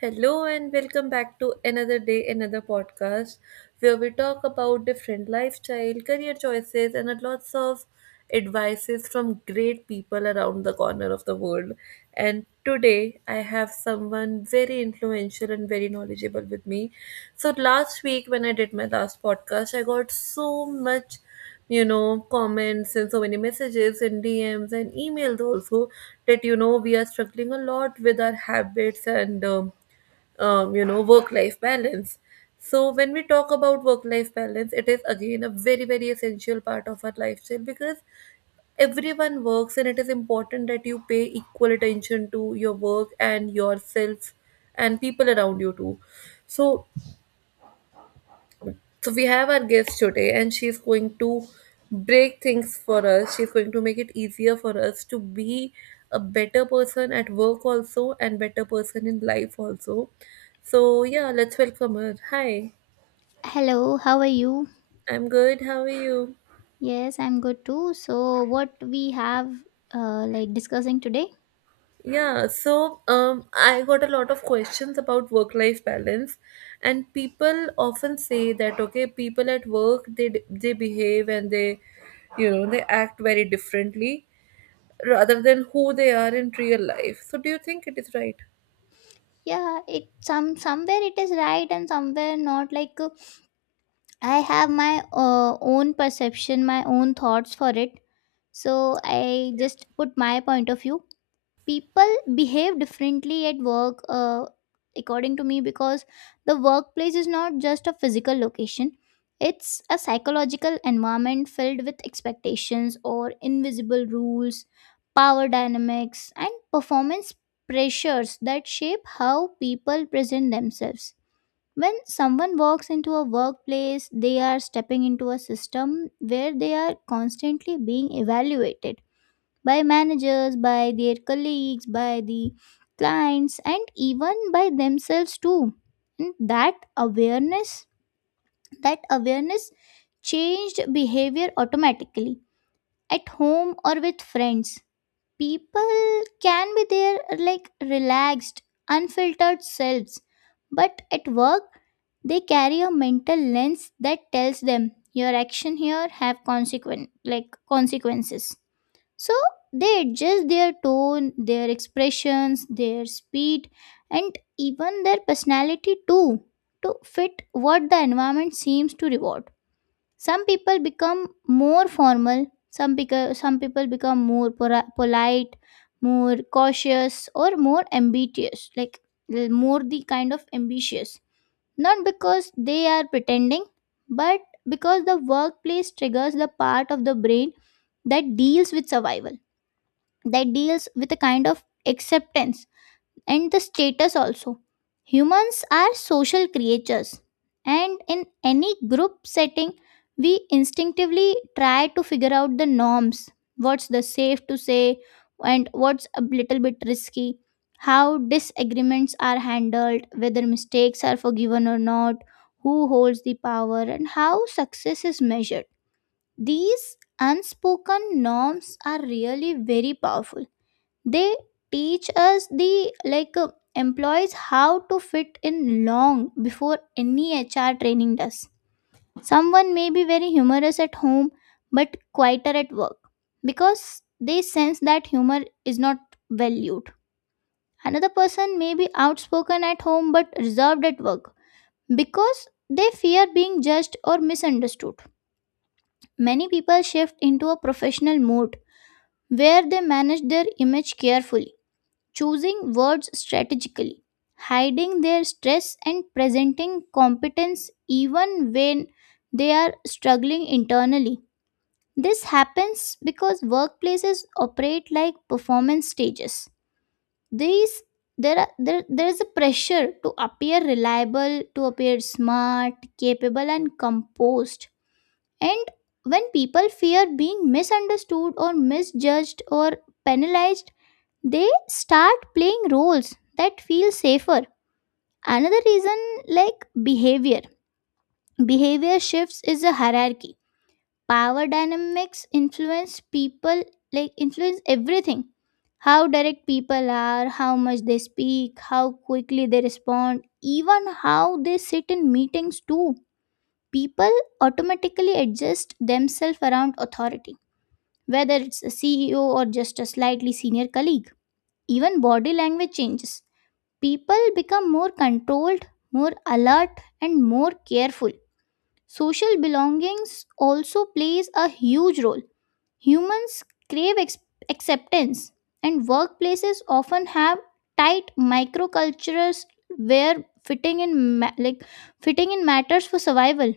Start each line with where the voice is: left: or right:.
right: Hello and welcome back to another day, another podcast where we talk about different lifestyle, career choices, and a lots of advices from great people around the corner of the world. And today I have someone very influential and very knowledgeable with me. So last week when I did my last podcast, I got so much comments and so many messages and DMs and emails also that we are struggling a lot with our habits and work life balance. So, when we talk about work life balance, it is again a very, very essential part of our lifestyle because everyone works and it is important that you pay equal attention to your work and yourself and people around you too. So, so we have our guest today, and she's going to break things for us. She's going to make it easier for us to be a better person at work also and better person in life also. So yeah, let's welcome her. Hi,
left: Hello, how are you?
right: I'm good. How are you?
left: Yes, I'm good too. So, what we have like discussing today?
right: I got a lot of questions about work-life balance, and people often say that okay, people at work they behave and they, they act very differently rather than who they are in real life. So, do you think it is right?
left: Yeah, it some somewhere it is right and somewhere not. I have my own perception, my own thoughts for it. So I just put my point of view. People behave differently at work according to me, because the workplace is not just a physical location, it's a psychological environment filled with expectations or invisible rules, power dynamics and performance pressures that shape how people present themselves. When someone walks into a workplace, they are stepping into a system where they are constantly being evaluated by managers, by their colleagues, by the clients, and even by themselves too. And that awareness changed behavior automatically. At home or with friends, people can be their like relaxed, unfiltered selves, but at work they carry a mental lens that tells them your action here have consequent like consequences. So they adjust their tone, their expressions, their speed, and even their personality too, to fit what the environment seems to reward. Some people become more formal, some, some people become more polite, more cautious, or more ambitious, like more the kind of ambitious. Not because they are pretending, but because the workplace triggers the part of the brain that deals with survival, that deals with a kind of acceptance and the status also. Humans are social creatures, and in any group setting, we instinctively try to figure out the norms: what's the safe to say, and what's a little bit risky, how disagreements are handled, whether mistakes are forgiven or not, who holds the power, and how success is measured. These unspoken norms are really very powerful. They teach us the like employees how to fit in long before any hr training does. Someone may be very humorous at home but quieter at work because they sense that humor is not valued. Another person may be outspoken at home but reserved at work because they fear being judged or misunderstood. Many people shift into a professional mode where they manage their image carefully, choosing words strategically, hiding their stress, and presenting competence even when they are struggling internally. This happens because workplaces operate like performance stages. These there, are, there is a pressure to appear reliable, to appear smart, capable, and composed. And when people fear being misunderstood or misjudged or penalized, they start playing roles that feel safer. Another reason like behavior behavior shifts is a hierarchy. Power dynamics influence people, influence everything: how direct people are, how much they speak, how quickly they respond, even how they sit in meetings too. People automatically adjust themselves around authority, whether it's a ceo or just a slightly senior colleague. Even body language changes. People become more controlled, more alert, and more careful. Social belongings also plays a huge role. Humans crave acceptance, and workplaces often have tight microcultures where fitting in ma- like fitting in matters for survival.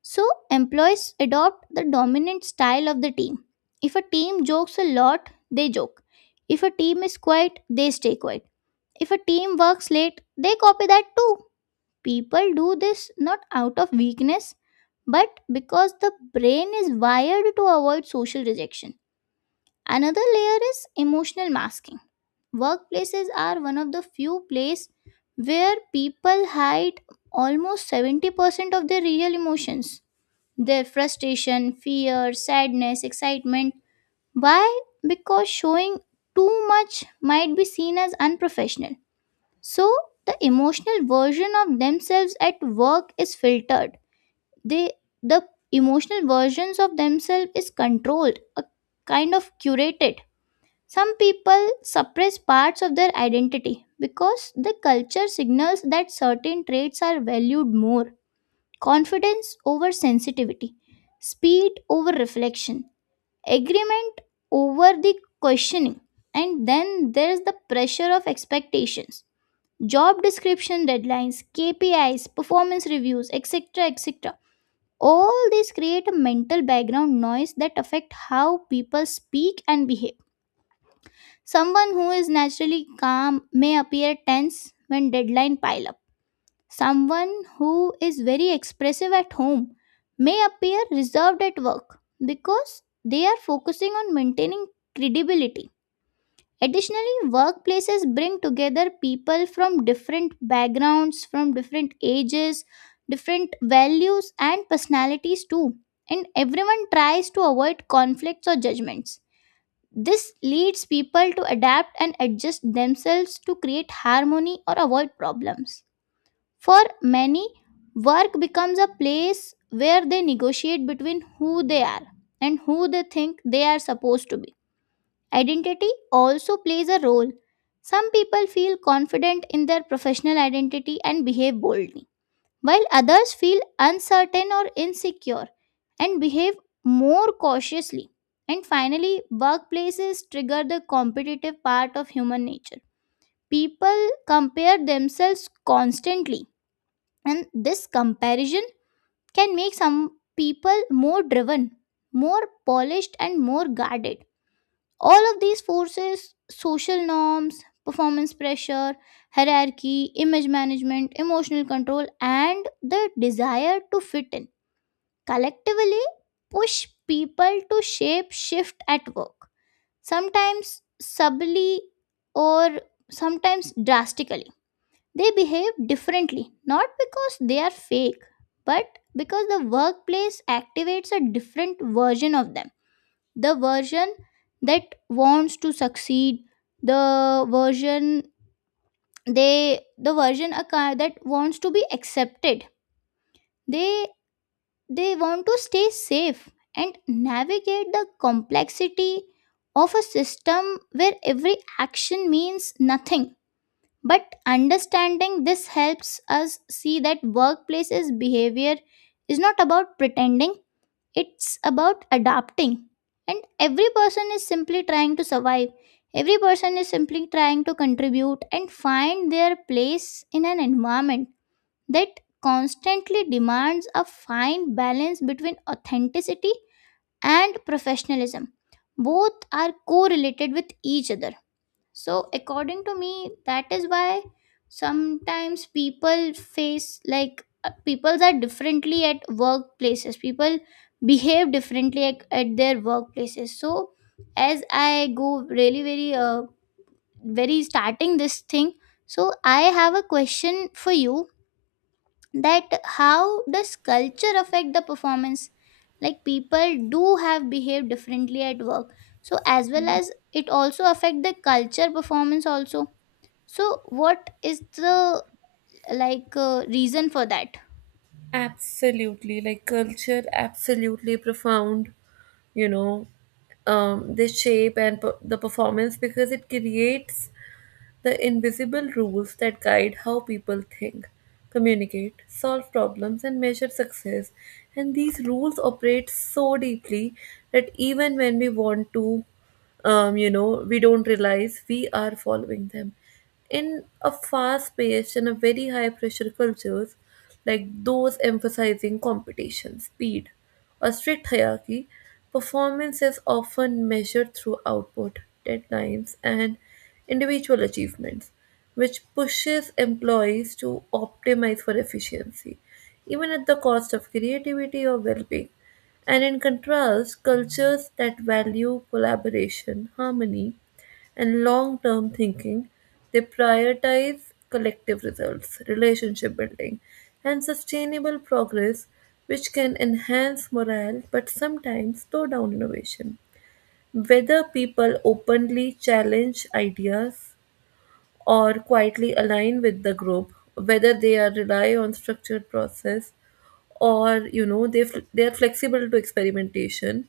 left: So employees adopt the dominant style of the team. If a team jokes a lot, they joke. If a team is quiet, they stay quiet. If a team works late, they copy that too. People do this not out of weakness, but because the brain is wired to avoid social rejection. Another layer is emotional masking. Workplaces are one of the few places where people hide almost 70% of their real emotions: their frustration, fear, sadness, excitement. Why? Because showing too much might be seen as unprofessional. So the emotional version of themselves at work is filtered. They the emotional versions of themselves is controlled, a kind of curated. Some people suppress parts of their identity because the culture signals that certain traits are valued more. Confidence over sensitivity, speed over reflection, agreement over the questioning. And then there's the pressure of expectations: job description, deadlines, KPIs, performance reviews, etc. etc. All these create a mental background noise that affect how people speak and behave. Someone who is naturally calm may appear tense when deadline pile up. Someone who is very expressive at home may appear reserved at work because they are focusing on maintaining credibility. Additionally, workplaces bring together people from different backgrounds, from different ages, different values, and personalities too. And everyone tries to avoid conflicts or judgments. This leads people to adapt and adjust themselves to create harmony or avoid problems. For many, work becomes a place where they negotiate between who they are and who they think they are supposed to be. Identity also plays a role. Some people feel confident in their professional identity and behave boldly, while others feel uncertain or insecure and behave more cautiously. And finally, workplaces trigger the competitive part of human nature. People compare themselves constantly, and this comparison can make some people more driven, more polished, and more guarded. All of these forces, social norms, performance pressure, hierarchy, image management, emotional control, and the desire to fit in, collectively push people to shape shift at work, sometimes subtly or sometimes drastically. They behave differently, not because they are fake, but because the workplace activates a different version of them, the version that wants to succeed, the version they the version a car that wants to be accepted. they they want to stay safe and navigate the complexity of a system where every action means nothing. But understanding this helps us see that workplace's behavior is not about pretending, it's about adapting. And every person is simply trying to survive. Every person is simply trying to contribute and find their place in an environment that constantly demands a fine balance between authenticity and professionalism. Both are correlated with each other. So, according to me, that is why sometimes people face peoples are differently at workplaces. People behave differently at their workplaces. So, as I go really, very, very starting this thing, so I have a question for you: that how does culture affect the performance, like people do have behaved differently at work, so as well as it also affect the culture performance also, so what is the reason for that?
right: Absolutely, like culture, absolutely profound. You know, the the performance because it creates the invisible rules that guide how people think, communicate, solve problems, and measure success. And these rules operate so deeply that even when we want to we don't realize we are following them. In a fast paced and a very high pressure cultures like those emphasizing competition, speed, or strict hierarchy, performance is often measured through output, deadlines, and individual achievements, which pushes employees to optimize for efficiency, even at the cost of creativity or well being. And in contrast, cultures that value collaboration, harmony, and long term thinking, they prioritize collective results, relationship building, and sustainable progress, which can enhance morale but sometimes slow down innovation. Whether people openly challenge ideas or quietly align with the group, whether they are rely on structured process or they are flexible to experimentation,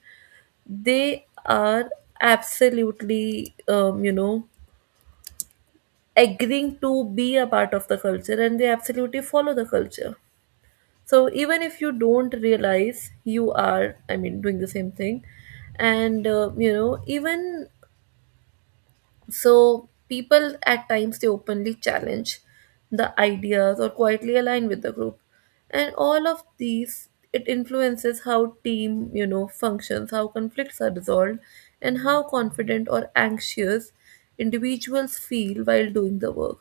right: they are absolutely agreeing to be a part of the culture and they absolutely follow the culture. So even if you don't realize you are, I mean, doing the same thing, and even so, people at times they openly challenge the ideas or quietly align with the group, and all of these, it influences how team, functions, how conflicts are resolved, and how confident or anxious individuals feel while doing the work.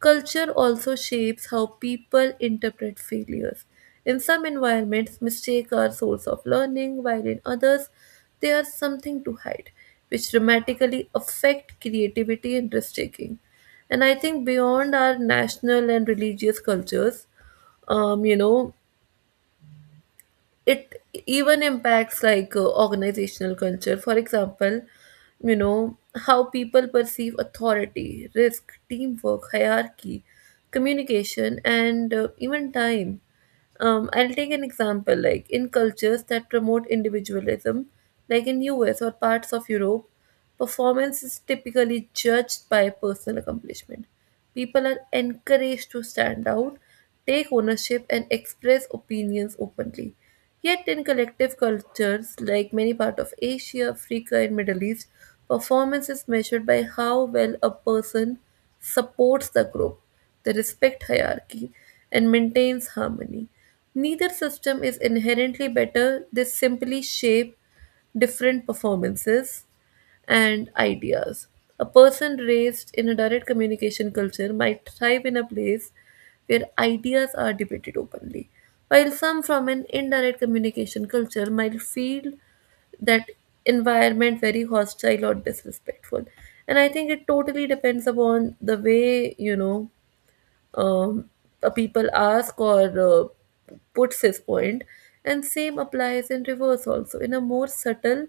right: Culture also shapes how people interpret failures. In some environments, mistakes are source of learning, while in others, they are something to hide, which dramatically affect creativity and risk taking. And I think beyond our national and religious cultures, um, you know, it even impacts like organizational culture. For example, you know how people perceive authority, risk, teamwork, hierarchy, communication, and even time. I'll take an example, like in cultures that promote individualism, like in US or parts of Europe, performance is typically judged by personal accomplishment. People are encouraged to stand out, take ownership, and express opinions openly. Yet in collective cultures like many parts of Asia, Africa and Middle East, performance is measured by how well a person supports the group, they respect hierarchy and maintains harmony. Neither system is inherently better, they simply shape different performances and ideas. A person raised in a direct communication culture might thrive in a place where ideas are debated openly, while some from an indirect communication culture might feel that environment very hostile or disrespectful. And I think it totally depends upon the way, um, people ask or puts his point. And same applies in reverse also. In a more subtle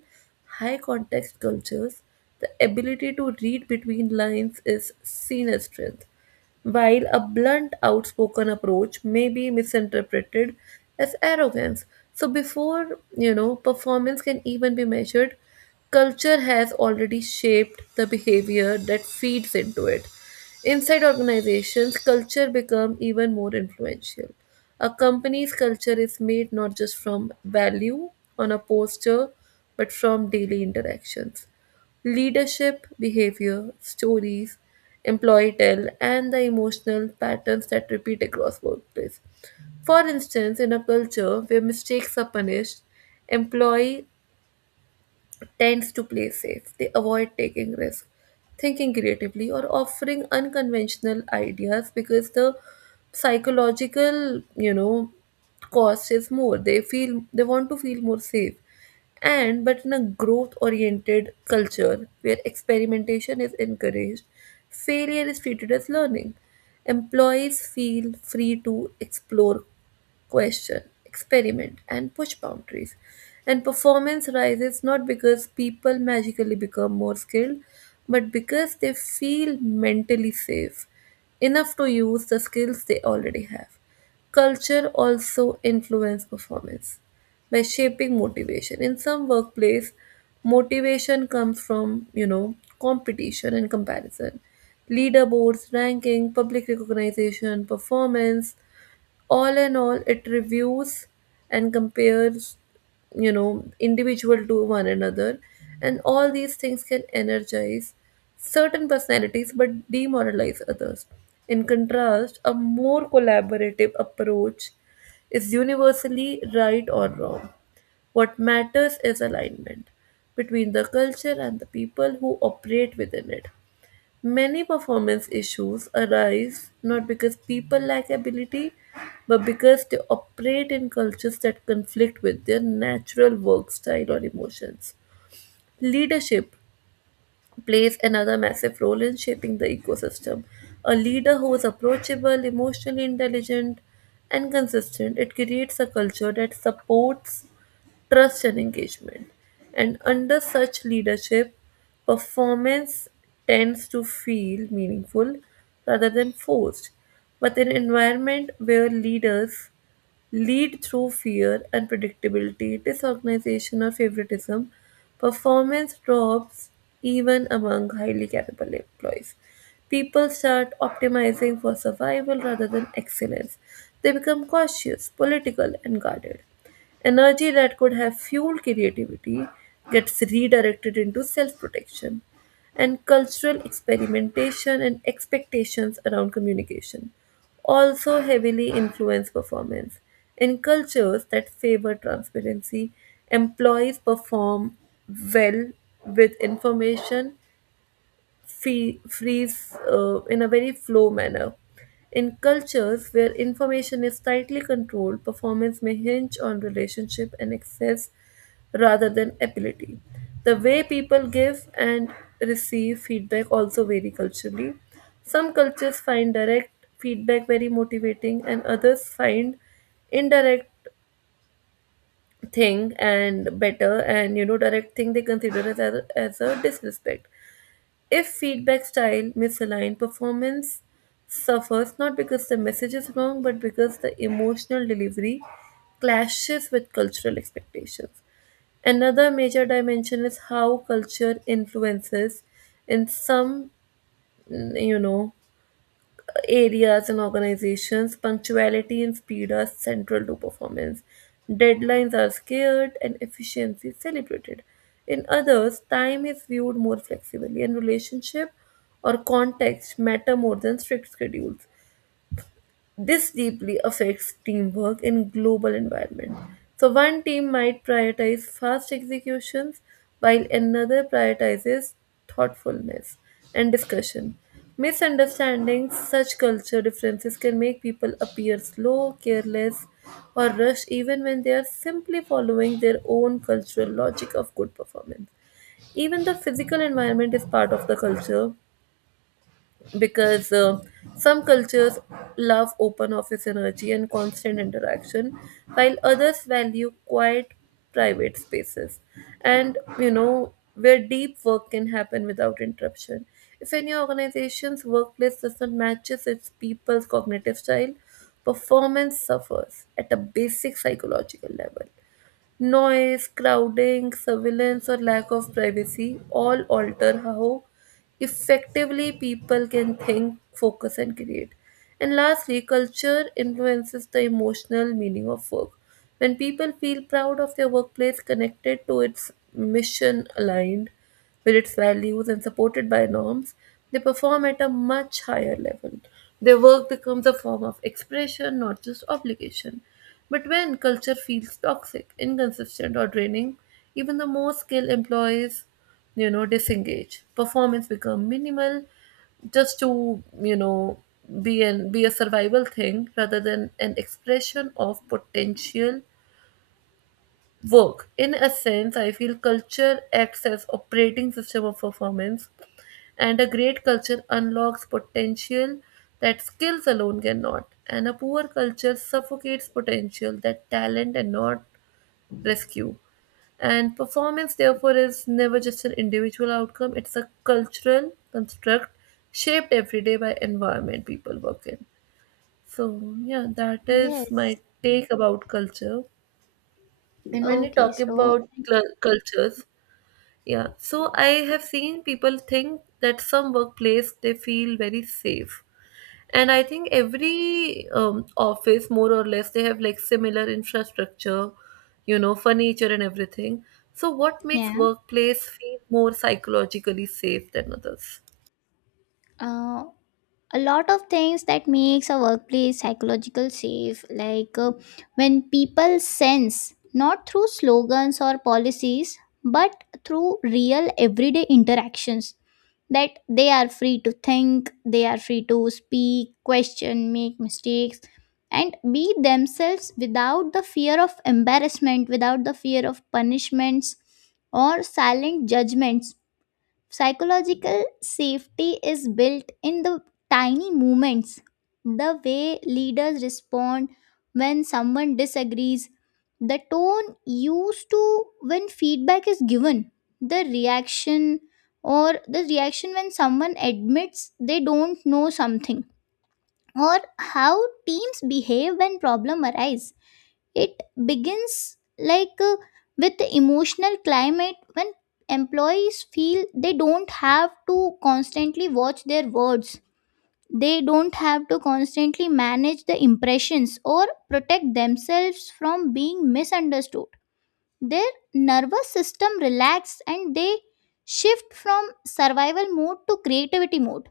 right: high context cultures, the ability to read between lines is seen as strength, while a blunt, outspoken approach may be misinterpreted as arrogance. So, before performance can even be measured, culture has already shaped the behavior that feeds into it. Inside organizations, culture become even more influential. A company's culture is made not just from value on a poster, but from daily interactions. Leadership, behavior, stories, employee tell, and the emotional patterns that repeat across workplace. For instance, in a culture where mistakes are punished, employee tends to play safe. They avoid taking risks, thinking creatively, or offering unconventional ideas because the psychological, cost is more. They feel they want to feel more safe. And but in a growth oriented culture where experimentation is encouraged, failure is treated as learning. Employees feel free to explore, question, experiment, and push boundaries. And performance rises not because people magically become more skilled, but because they feel mentally safe enough to use the skills they already have. Culture also influences performance by shaping motivation. In some workplace, motivation comes from, competition and comparison. Leaderboards, ranking, public recognition, performance, all in all it reviews and compares, individual to one another, and all these things can energize certain personalities but demoralize others. In contrast, a more collaborative approach is universally right or wrong. What matters is alignment between the culture and the people who operate within it. Many performance issues arise not because people lack ability, but because they operate in cultures that conflict with their natural work style or emotions. Leadership plays another massive role in shaping the ecosystem. A leader who is approachable, emotionally intelligent, and consistent, it creates a culture that supports trust and engagement. And under such leadership, performance tends to feel meaningful rather than forced. But in an environment where leaders lead through fear, unpredictability, disorganization, or favoritism, performance drops even among highly capable employees. People start optimizing for survival rather than excellence. They become cautious, political, and guarded. Energy that could have fueled creativity gets redirected into self protection. And cultural experimentation and expectations around communication also heavily influence performance. In cultures that favor transparency, employees perform well with information free, freeze in a very flow manner. In cultures where information is tightly controlled, performance may hinge on relationship and access rather than ability. The way people give and receive feedback also vary culturally. Some cultures find direct feedback very motivating, and others find indirect thing and better, and direct thing they consider as a disrespect. If feedback style misaligned, performance suffers not because the message is wrong, but because the emotional delivery clashes with cultural expectations. Another major dimension is how culture influences, in some, mm, you know, areas and organizations, punctuality and speed are central to performance. Deadlines are scared and efficiency is celebrated. In others, time is viewed more flexibly and relationship or context matter more than strict schedules. This deeply affects teamwork in global environment. So one team might prioritize fast executions while another prioritizes thoughtfulness and discussion. Misunderstanding such culture differences can make people appear slow, careless, or rushed even when they are simply following their own cultural logic of good performance. Even the physical environment is part of the culture, because some cultures love open office energy and constant interaction, while others value quiet private spaces, and where deep work can happen without interruption. If any organization's workplace doesn't matches its people's cognitive style, performance suffers at a basic psychological level. Noise, crowding, surveillance, or lack of privacy all alter how effectively people can think, focus, and create. And lastly, culture influences the emotional meaning of work. When people feel proud of their workplace, connected to its mission aligned, with its values and supported by norms, they perform at a much higher level. Their work becomes a form of expression, not just obligation. But when culture feels toxic, inconsistent, or draining, even the most skilled employees, disengage. Performance becomes minimal, just to, be an be a survival thing rather than an expression of potential work. In a sense, I feel culture acts as operating system of performance, and a great culture unlocks potential that skills alone cannot, and a poor culture suffocates potential that talent cannot rescue. And performance, therefore, is never just an individual outcome, it's a cultural construct shaped every day by environment people work in. So, yeah, that is
left: Yes.
right: my take about culture. And when you
left: Okay.
right: talk
left: So
right: about cultures, yeah, so I have seen people think that some workplace they feel very safe. And I think every office, more or less, they have like similar infrastructure, furniture and everything. So, what makes
left: yeah.
right: workplace feel more psychologically safe than others?
left: Uh, a lot of things that makes a workplace psychological safe, when people sense not through slogans or policies but through real everyday interactions that they are free to think, they are free to speak, question, make mistakes, and be themselves without the fear of embarrassment, without the fear of punishments or silent judgments. Psychological safety is built in the tiny moments: the way leaders respond when someone disagrees, the tone used to when feedback is given, the reaction the reaction when someone admits they don't know something, or how teams behave when problem arise. It begins with the emotional climate. When employees feel they don't have to constantly watch their words, they don't have to constantly manage the impressions or protect themselves from being misunderstood, their nervous system relaxes and they shift from survival mode to creativity mode.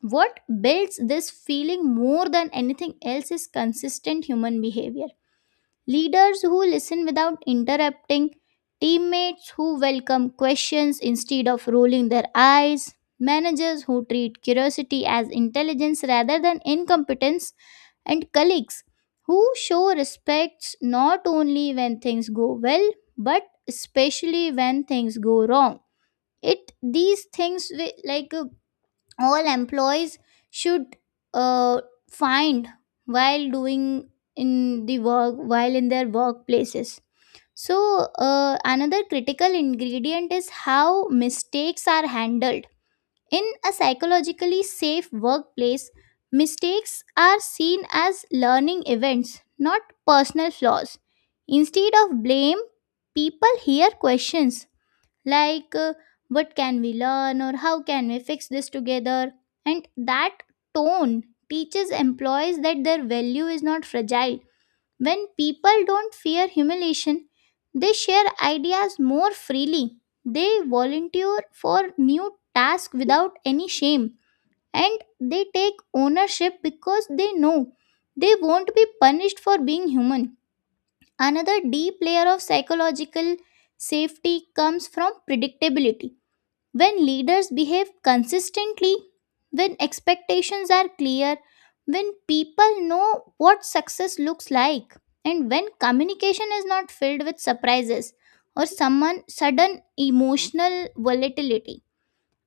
left: What builds this feeling more than anything else is consistent human behavior: leaders who listen without interrupting, teammates who welcome questions instead of rolling their eyes, managers who treat curiosity as intelligence rather than incompetence, and colleagues who show respect not only when things go well but especially when things go wrong. It these things wi- like All employees should uh, find while doing in the work, while in their workplaces. So another critical ingredient is how mistakes are handled. In a psychologically safe workplace, mistakes are seen as learning events, not personal flaws. Instead of blame, people hear questions like uh, what can we learn, or how can we fix this together. And that tone teaches employees that their value is not fragile. When people don't fear humiliation, they share ideas more freely, they volunteer for new tasks without any shame, and they take ownership because they know they won't be punished for being human. Another deep layer of psychological safety comes from predictability: when leaders behave consistently, when expectations are clear, when people know what success looks like, and when communication is not filled with surprises or someone sudden emotional volatility.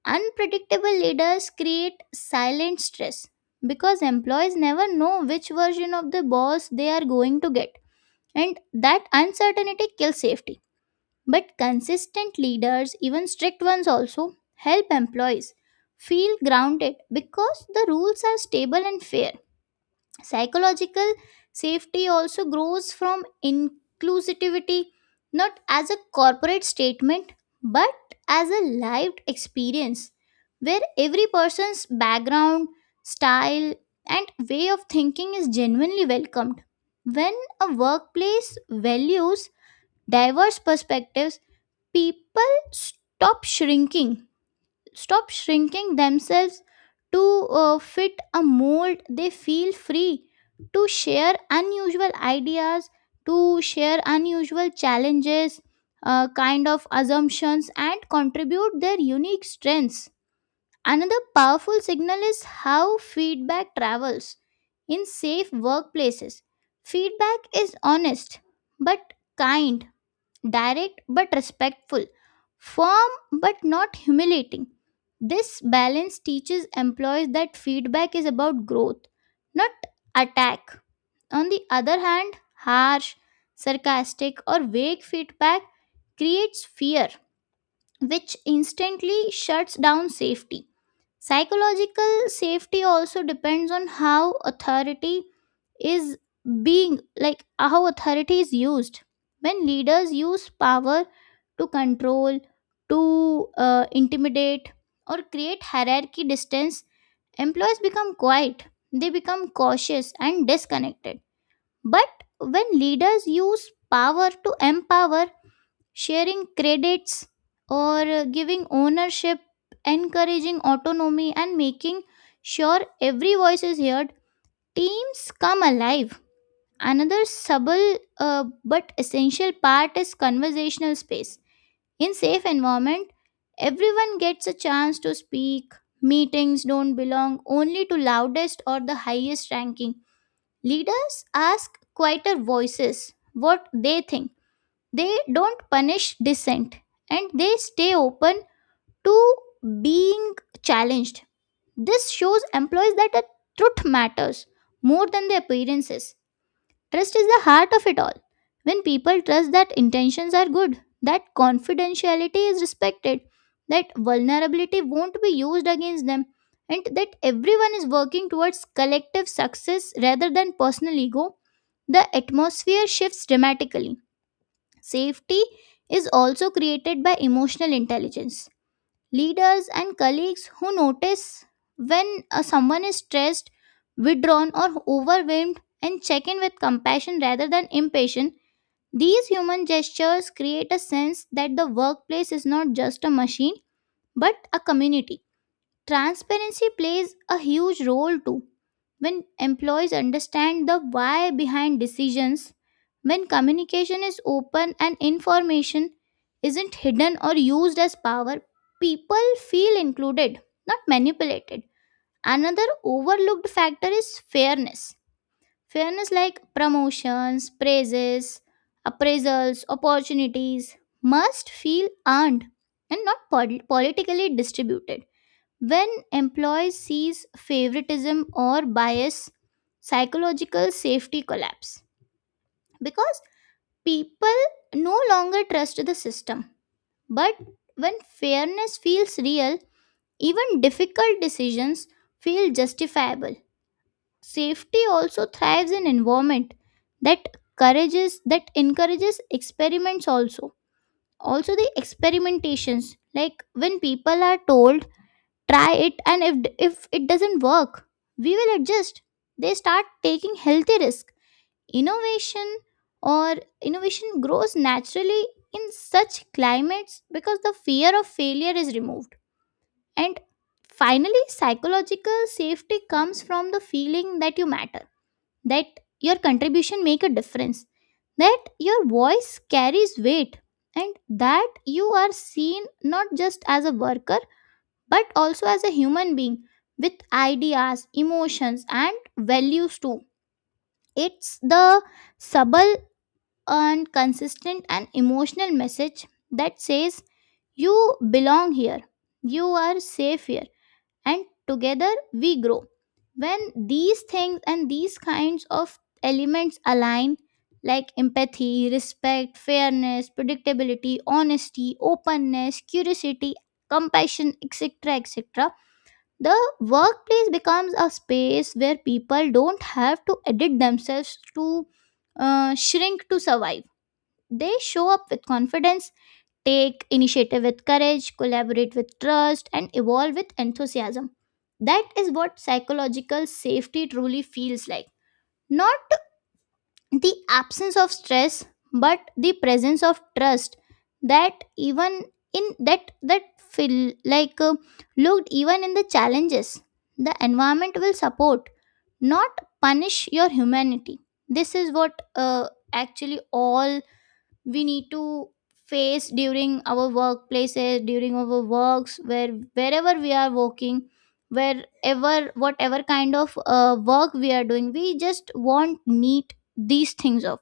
left: Unpredictable leaders create silent stress because employees never know which version of the boss they are going to get, and that uncertainty kills safety. But consistent leaders, even strict ones also, help employees feel grounded because the rules are stable and fair. Psychological safety also grows from inclusivity, not as a corporate statement, but as a lived experience where every person's background, style, and way of thinking is genuinely welcomed. When a workplace values diverse perspectives, people stop shrinking themselves to fit a mold. They feel free to share unusual challenges, kind of assumptions, and contribute their unique strengths. Another powerful signal is how feedback travels. In safe workplaces, feedback is honest but kind, direct but respectful, firm but not humiliating. This balance teaches employees that feedback is about growth, not attack. On the other hand, harsh, sarcastic, or vague feedback creates fear, which instantly shuts down safety. Psychological safety also depends on how authority is being like how authority is used. When leaders use power to control, to intimidate, or create hierarchy distance, employees become quiet, they become cautious and disconnected. But when leaders use power to empower, sharing credits or giving ownership, encouraging autonomy, and making sure every voice is heard, teams come alive. Another subtle but essential part is conversational space. In safe environment, everyone gets a chance to speak. Meetings don't belong only to loudest or the highest ranking. Leaders ask quieter voices what they think. They don't punish dissent, and they stay open to being challenged. This shows employees that the truth matters more than the appearances. Trust is the heart of it all. When people trust that intentions are good, that confidentiality is respected, that vulnerability won't be used against them, and that everyone is working towards collective success rather than personal ego, the atmosphere shifts dramatically. Safety is also created by emotional intelligence. Leaders and colleagues who notice when someone is stressed, withdrawn, or overwhelmed and check in with compassion rather than impatience. These human gestures create a sense that the workplace is not just a machine but a community. Transparency plays a huge role too. When employees understand the why behind decisions, when communication is open and information isn't hidden or used as power, people feel included, not manipulated. Another overlooked factor is fairness. Fairness like promotions, praises, appraisals, opportunities must feel earned and not politically distributed. When employees sees favoritism or bias, psychological safety collapse, because people no longer trust the system. But when fairness feels real, even difficult decisions feel justifiable. Safety also thrives in environment that encourages experiments also. Also the experimentations, like when people are told try it, and if it doesn't work we will adjust, they start taking healthy risk. innovation or Innovation grows naturally in such climates because the fear of failure is removed. And finally, psychological safety comes from the feeling that you matter, that your contribution make a difference, that your voice carries weight, and that you are seen not just as a worker but also as a human being with ideas, emotions, and values too. It's the subtle and consistent and emotional message that says you belong here, you are safe here, and together we grow. When these things and these kinds of elements align, like empathy, respect, fairness, predictability, honesty, openness, curiosity, compassion, etc., etc., the workplace becomes a space where people don't have to edit themselves to shrink to survive. They show up with confidence, take initiative with courage, collaborate with trust, and evolve with enthusiasm. That is what psychological safety truly feels like. Not the absence of stress, but the presence of trust that even in that feel like looked, even in the challenges, the environment will support, not punish your humanity. This is what actually all we need to face during our workplaces, during our works, where wherever we are working, wherever whatever kind of work we are doing, we just want need these things of.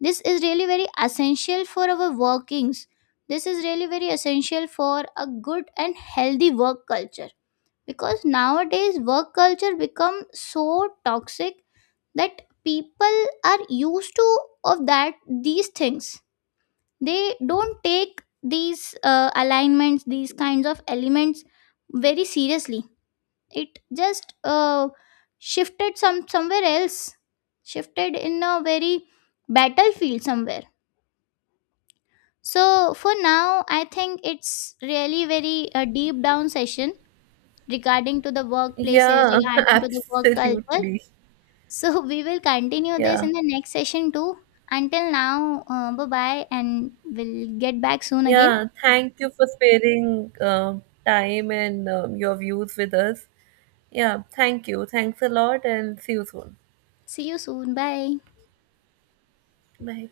left: This is really very essential for our workings. This is really very essential for a good and healthy work culture, because nowadays work culture become so toxic that people are used to of that these things. They don't take these alignments, these kinds of elements, very seriously. It just shifted somewhere else, shifted in a very battlefield somewhere. So for now I think it's really very deep down session regarding to the workplaces,
right: Yeah,
left: regarding to the work culture.
right: absolutely.
left: So we will continue this
right: Yeah.
left: in the next session too. Until now, bye bye, and we'll get back soon again.
right: Yeah, thank you for sparing time and your views with us. Yeah, thank you. Thanks a lot and see you soon.
left: See you soon. Bye.
right: Bye.